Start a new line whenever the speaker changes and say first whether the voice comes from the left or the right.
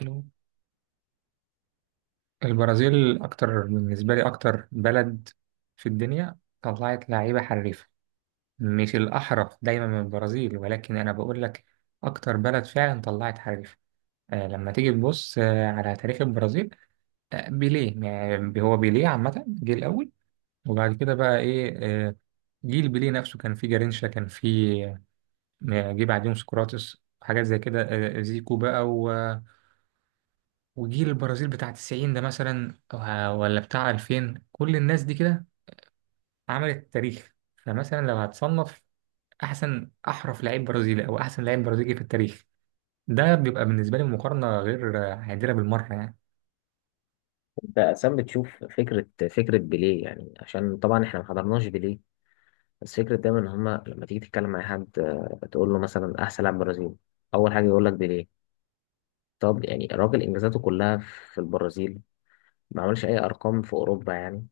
right: حلو. البرازيل أكتر بالنسبة لي، أكتر بلد في الدنيا طلعت لعيبة حريفة. مش الأحرف دايما من البرازيل، ولكن أنا بقول لك أكتر بلد فعلا طلعت حريفة. لما تيجي تبص على تاريخ البرازيل. بيليه، يعني هو بيليه عامة جه الأول، وبعد كده بقى إيه؟ آه جيل بيليه نفسه كان فيه جارينشا، كان فيه جه بعديهم سقراطس، حاجات زي كده، زيكو بقى. وجيل البرازيل بتاع 90 ده مثلا، ولا بتاع 2000، كل الناس دي كده عملت تاريخ. فمثلا لو هتصنف احسن احرف لعيب برازيلي او احسن لعيب برازيلي في التاريخ، ده بيبقى بالنسبه لي مقارنه غير عادله بالمره يعني.
left: انت اسام، بتشوف فكره بيليه يعني؟ عشان طبعا احنا ما حضرناش بيليه. بس فكره دايما ان هما لما تيجي تتكلم مع حد تقول له مثلا احسن لاعب برازيل، اول حاجه يقول لك بيليه. طب يعني الراجل انجازاته كلها في البرازيل، ما عملش اي ارقام في اوروبا يعني.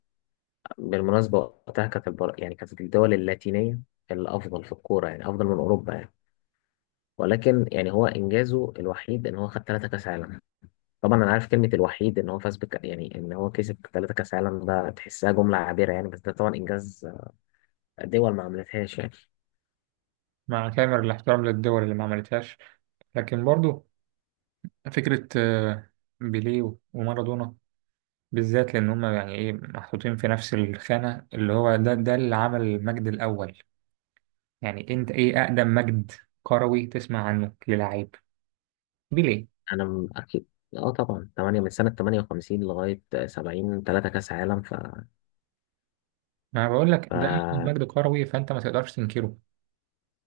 left: بالمناسبه وقتها كانت يعني كانت الدول اللاتينيه الافضل في الكوره، يعني افضل من اوروبا يعني. ولكن يعني هو انجازه الوحيد ان هو خد 3 كاس عالم. طبعا انا عارف كلمه الوحيد ان هو فاز بك، يعني ان هو كسب 3 كاس عالم، ده تحسها جمله عابره يعني، بس ده طبعا انجاز دول ما عملتهاش يعني.
right: مع كامل الاحترام للدول اللي ما عملتهاش، لكن برضو فكره بيليه ومارادونا بالذات، لان هم يعني ايه محطوطين في نفس الخانه، اللي هو ده اللي عمل المجد الاول. يعني انت ايه اقدم مجد كروي تسمع عنه للاعيب دي ليه؟
left: انا اكيد. اه طبعا 8 من سنه 58 لغايه 70، 3 كاس عالم. ف
right: ما أنا بقول لك ده
left: ف
right: مجد كروي، فانت ما تقدرش تنكره.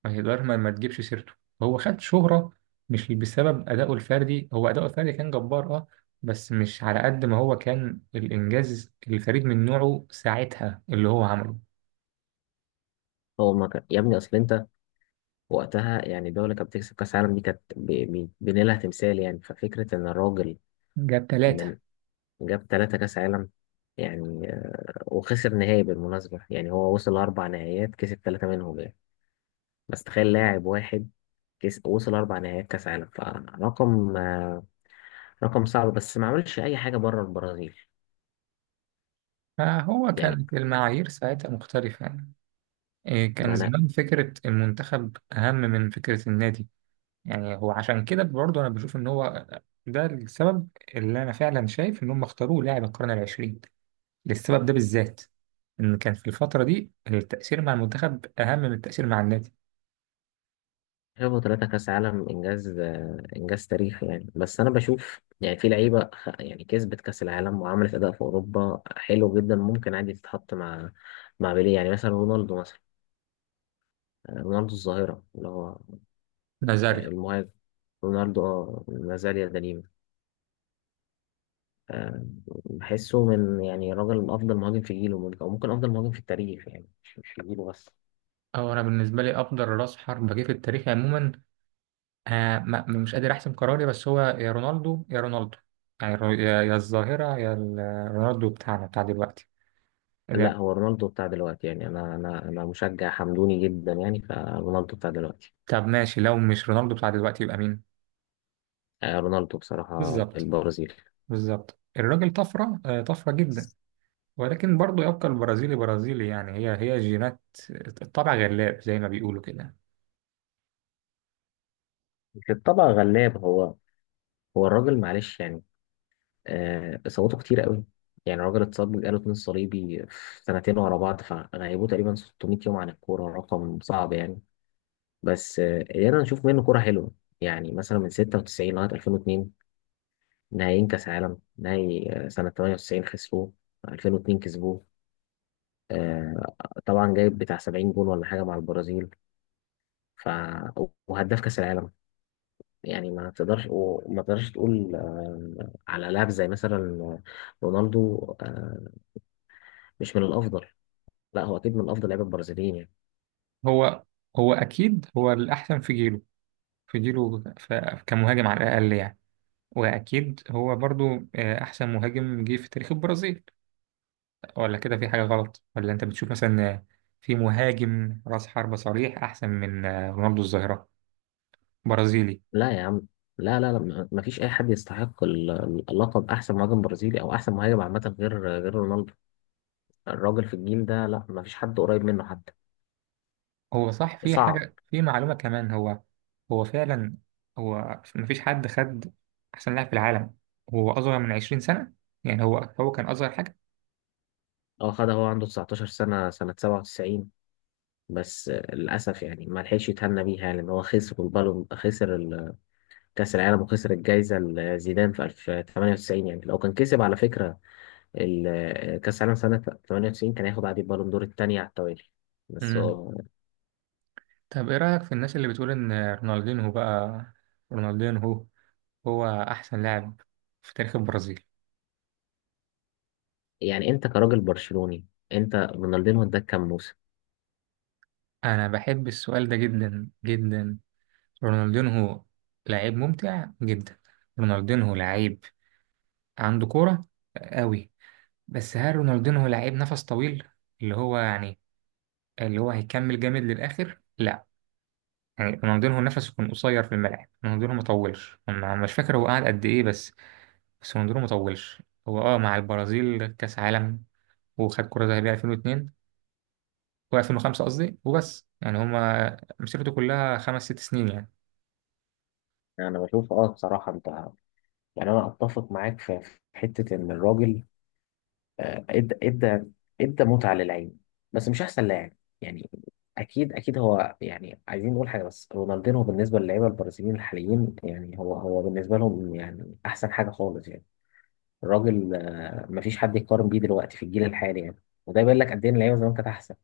right: ما تقدر ما, ما تجيبش سيرته. هو خد شهرة مش بسبب أدائه الفردي، هو أداؤه الفردي كان جبار بس مش على قد ما هو كان الإنجاز الفريد من نوعه ساعتها اللي هو عمله.
left: هو ما كان يا ابني. اصل انت وقتها يعني الدوله كانت بتكسب كاس عالم، دي كانت بنيلها تمثال يعني. ففكره ان الراجل
right: جاب ثلاثة.
left: من جاب 3 كاس عالم يعني، وخسر نهائي بالمناسبه. يعني هو وصل ل4 نهائيات، كسب 3 منهم يعني. بس تخيل لاعب واحد كيس وصل 4 نهائيات كأس عالم، فرقم، رقم صعب، بس ما عملش أي حاجة بره البرازيل
right: فهو
left: يعني.
right: كانت المعايير ساعتها مختلفة يعني. إيه، كان
left: ما أنا
right: زمان فكرة المنتخب أهم من فكرة النادي. يعني هو عشان كده برضه أنا بشوف إن هو ده السبب، اللي أنا فعلا شايف إن هم اختاروه لاعب القرن العشرين للسبب ده بالذات، إن كان في الفترة دي التأثير مع المنتخب أهم من التأثير مع النادي.
left: شايفه 3 كأس عالم إنجاز، إنجاز تاريخي يعني، بس أنا بشوف يعني في لعيبة يعني كسبت كأس العالم وعملت أداء في أوروبا حلو جدا، ممكن عادي تتحط مع بيليه يعني. مثلا رونالدو مثلا، رونالدو الظاهرة اللي هو،
right: نازاريو.
left: المهاجم. رونالدو ما زال يدنيم. آه، بحسه من يعني راجل افضل مهاجم في جيله، ممكن او ممكن افضل مهاجم في التاريخ يعني، مش في جيله بس.
right: أو أنا بالنسبة لي أفضل رأس حربة جه في التاريخ عموما. مش قادر أحسم قراري، بس هو يا رونالدو يا رونالدو، يعني يا الظاهرة، رونالدو بتاعنا بتاع دلوقتي
left: لا،
right: ده-
left: هو رونالدو بتاع دلوقتي يعني، انا مشجع حمدوني جدا يعني، فرونالدو بتاع دلوقتي،
right: طب ماشي، لو مش رونالدو بتاع دلوقتي يبقى مين؟
left: رونالدو بصراحة
right: بالظبط،
left: البرازيل.
right: بالظبط. الراجل طفرة، طفرة جدا، ولكن برضه يبقى البرازيلي برازيلي يعني، هي جينات. الطبع غلاب زي ما بيقولوا كده.
left: في الطبع غلاب، هو الراجل معلش يعني. اصاباته كتير قوي يعني. الراجل اتصاب بالقرن الصليبي في سنتين ورا بعض، فغيبوه تقريبا 600 يوم عن الكورة، رقم صعب يعني. بس قدرنا نشوف منه كورة حلوة، يعني مثلا من 96 لغاية 2002، نهائيين كأس عالم، نهائي سنة 98 خسروه، 2002 كسبوه. آه، طبعا جايب بتاع 70 جول ولا حاجه مع البرازيل، ف وهداف كاس العالم يعني. ما تقدرش، وما تقدرش تقول على لاعب زي مثلا رونالدو، آه، مش من الافضل. لا، هو اكيد من افضل لعيبه البرازيليين يعني.
right: هو هو اكيد هو الاحسن في جيله، في جيله، كمهاجم على الاقل يعني. واكيد هو برضو احسن مهاجم جه في تاريخ البرازيل، ولا كده؟ في حاجه غلط، ولا انت بتشوف مثلا في مهاجم راس حربة صريح احسن من رونالدو الظاهره برازيلي؟
left: لا يا عم، لا، لا، لا، ما فيش اي حد يستحق اللقب، احسن مهاجم برازيلي او احسن مهاجم عامه، غير رونالدو. الراجل في الجيل ده، لا، ما فيش حد قريب منه حتى.
right: هو صح، في
left: صعب.
right: حاجه، في معلومه كمان. هو هو فعلا، هو مفيش حد خد احسن لاعب في العالم هو اصغر من 20 سنه. يعني هو كان اصغر حاجه.
left: اه خدها، هو عنده 19 سنه، سنه 97. بس للأسف يعني ما لحقش يتهنى بيها يعني، لأن هو خسر البالون، خسر كأس العالم، وخسر الجايزة لزيدان في 1998 يعني. لو كان كسب على فكرة كأس العالم سنة 98، كان هياخد عادي البالون دور التانية على التوالي. بس
right: مم.
left: هو
right: طب ايه رأيك في الناس اللي بتقول ان رونالدينهو بقى، رونالدينهو هو احسن لاعب في تاريخ البرازيل؟
left: يعني. أنت كراجل برشلوني، أنت رونالدينو اداك كام موسم؟
right: انا بحب السؤال ده جدا جدا. رونالدينهو لعيب ممتع جدا. رونالدينهو لعيب عنده كورة قوي، بس هل رونالدينهو لعيب نفس طويل، اللي هو يعني اللي هو هيكمل جامد للآخر؟ لا، يعني رونالدينهو نفسه كان قصير في الملعب، رونالدينهو ما طولش. انا مش فاكر هو قعد قد ايه، بس رونالدينهو ما طولش. هو مع البرازيل كأس عالم، وخد كرة ذهبية 2002 و2005 قصدي، وبس، يعني هما مسيرته كلها خمس ست سنين يعني.
left: أنا بشوف، بصراحة، أنت، يعني أنا أتفق معاك في حتة إن الراجل، آه، ادى ادى ادى متعة للعين، بس مش احسن لاعب يعني. اكيد اكيد هو، يعني عايزين نقول حاجة، بس رونالدينو بالنسبة للعيبة البرازيليين الحاليين، يعني هو بالنسبة لهم يعني احسن حاجة خالص يعني. الراجل، مفيش حد يقارن بيه دلوقتي في الجيل الحالي يعني، وده يبين لك قد ايه إن اللعيبة زمان كانت احسن.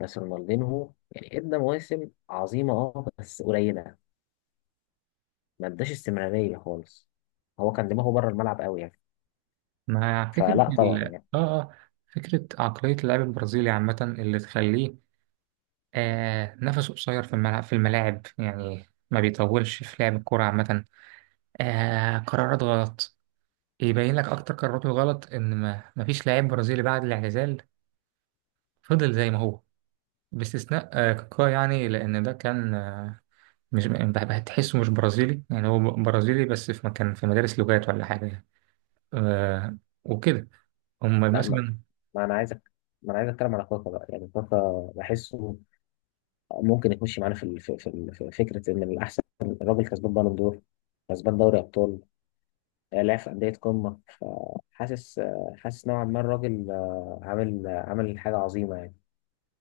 left: بس رونالدينو هو يعني ادى مواسم عظيمة، بس قليلة، ما اداش استمرارية خالص. هو كان دماغه بره الملعب قوي يعني.
right: مع فكرة
left: فلا
right: ال...
left: طبعا
right: اه
left: يعني.
right: اه فكرة عقلية اللاعب البرازيلي عامة اللي تخليه نفسه قصير في الملعب، في الملاعب يعني، ما بيطولش في لعب الكرة عامة. قرارات غلط. يبين لك أكتر قراراته غلط إن ما فيش لاعب برازيلي بعد الاعتزال فضل زي ما هو، باستثناء كاكا، يعني لأن ده كان مش بح- هتحسه مش برازيلي، يعني هو برازيلي بس في مكان، في مدارس لغات ولا حاجة يعني. آه وكده، هم
left: لا،
right: مثلا،
left: ما انا عايزك ما انا عايز اتكلم على كاكا بقى، يعني كاكا بحسه ممكن يخش معانا في في فكره ان الاحسن. الراجل كسبان بالون دور، كسبان دوري ابطال، لعب في انديه قمه. فحاسس آه، حاسس نوعا ما الراجل عامل حاجه عظيمه يعني.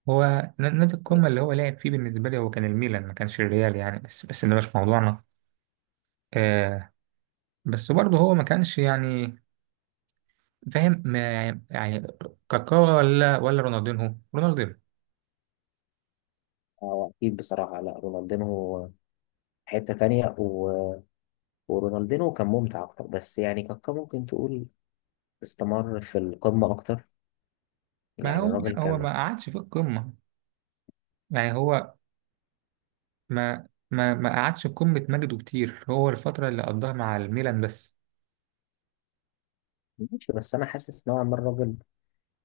right: هو نادي القمة اللي هو لعب فيه بالنسبة لي هو كان الميلان، ما كانش الريال يعني، بس ده مش موضوعنا. آه بس برضه هو ما كانش يعني فاهم، ما يعني كاكا، ولا رونالدينهو.
left: هو اكيد بصراحه، لا، رونالدينو حته تانية، ورونالدينو كان ممتع اكتر، بس يعني كاكا ممكن تقول استمر في القمه اكتر
right: ما
left: يعني.
right: هو لا،
left: الراجل
right: هو
left: كان
right: ما قعدش في القمة. يعني هو ما قعدش في قمة مجده كتير، هو الفترة اللي قضاها مع الميلان بس.
left: ماشي، بس انا حاسس نوعا ما الراجل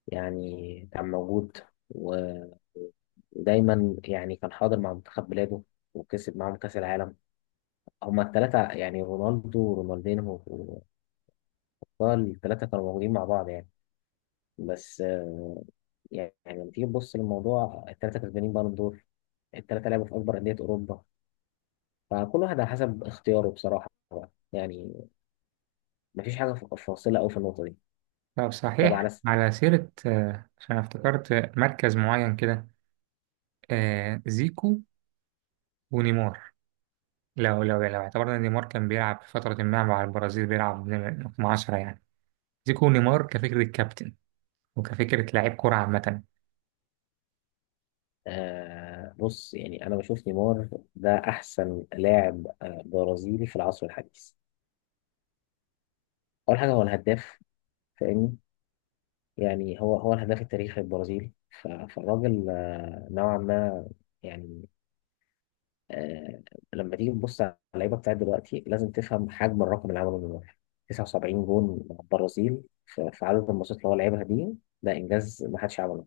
left: يعني كان موجود، و- ودايما يعني كان حاضر مع منتخب بلاده، وكسب معاهم كأس العالم. هما التلاتة يعني رونالدو ورونالدينو وكاكا، التلاتة كانوا موجودين مع بعض يعني. بس يعني لما تيجي تبص للموضوع، التلاتة كسبانين بالون دور، التلاتة لعبوا في أكبر أندية أوروبا، فكل واحد على حسب اختياره بصراحة بقى. يعني مفيش حاجة فاصلة أوي في النقطة دي.
right: طب
left: طب
right: صحيح،
left: على
right: على سيرة عشان افتكرت مركز معين كده، زيكو ونيمار. لو اعتبرنا ان نيمار كان بيلعب في فترة ما مع البرازيل بيلعب رقم 10 يعني، زيكو ونيمار كفكرة كابتن، وكفكرة لعيب كرة عامة.
left: بص، يعني انا بشوف نيمار ده احسن لاعب برازيلي في العصر الحديث. اول حاجه هو الهداف، فاهمني، يعني هو الهداف التاريخي البرازيلي. فالراجل نوعا ما يعني، آه لما تيجي تبص على اللعيبه بتاعت دلوقتي، لازم تفهم حجم الرقم اللي عمله نيمار، 79 جون مع البرازيل في عدد الماتشات اللي هو لعبها دي، ده انجاز ما حدش عمله.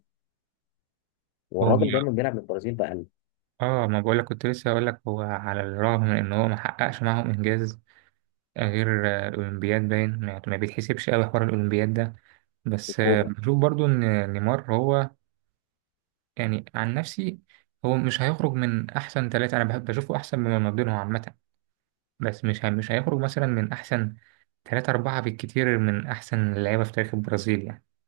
right: هو
left: والراجل دايما بيلعب للبرازيل بأقل
right: اه ما بقولك، كنت لسه هقول لك، هو على الرغم من ان هو ما حققش معاهم انجاز غير الاولمبياد، باين يعني ما بيتحسبش قوي حوار الاولمبياد ده. بس
left: وكوبا
right: بشوف برضو ان نيمار هو، يعني عن نفسي، هو مش هيخرج من أحسن ثلاثة. أنا بحب بشوفه أحسن مما ما بينهم عامة، بس مش مش هيخرج مثلا من أحسن ثلاثة أربعة بالكتير من أحسن اللعيبة في تاريخ البرازيل يعني.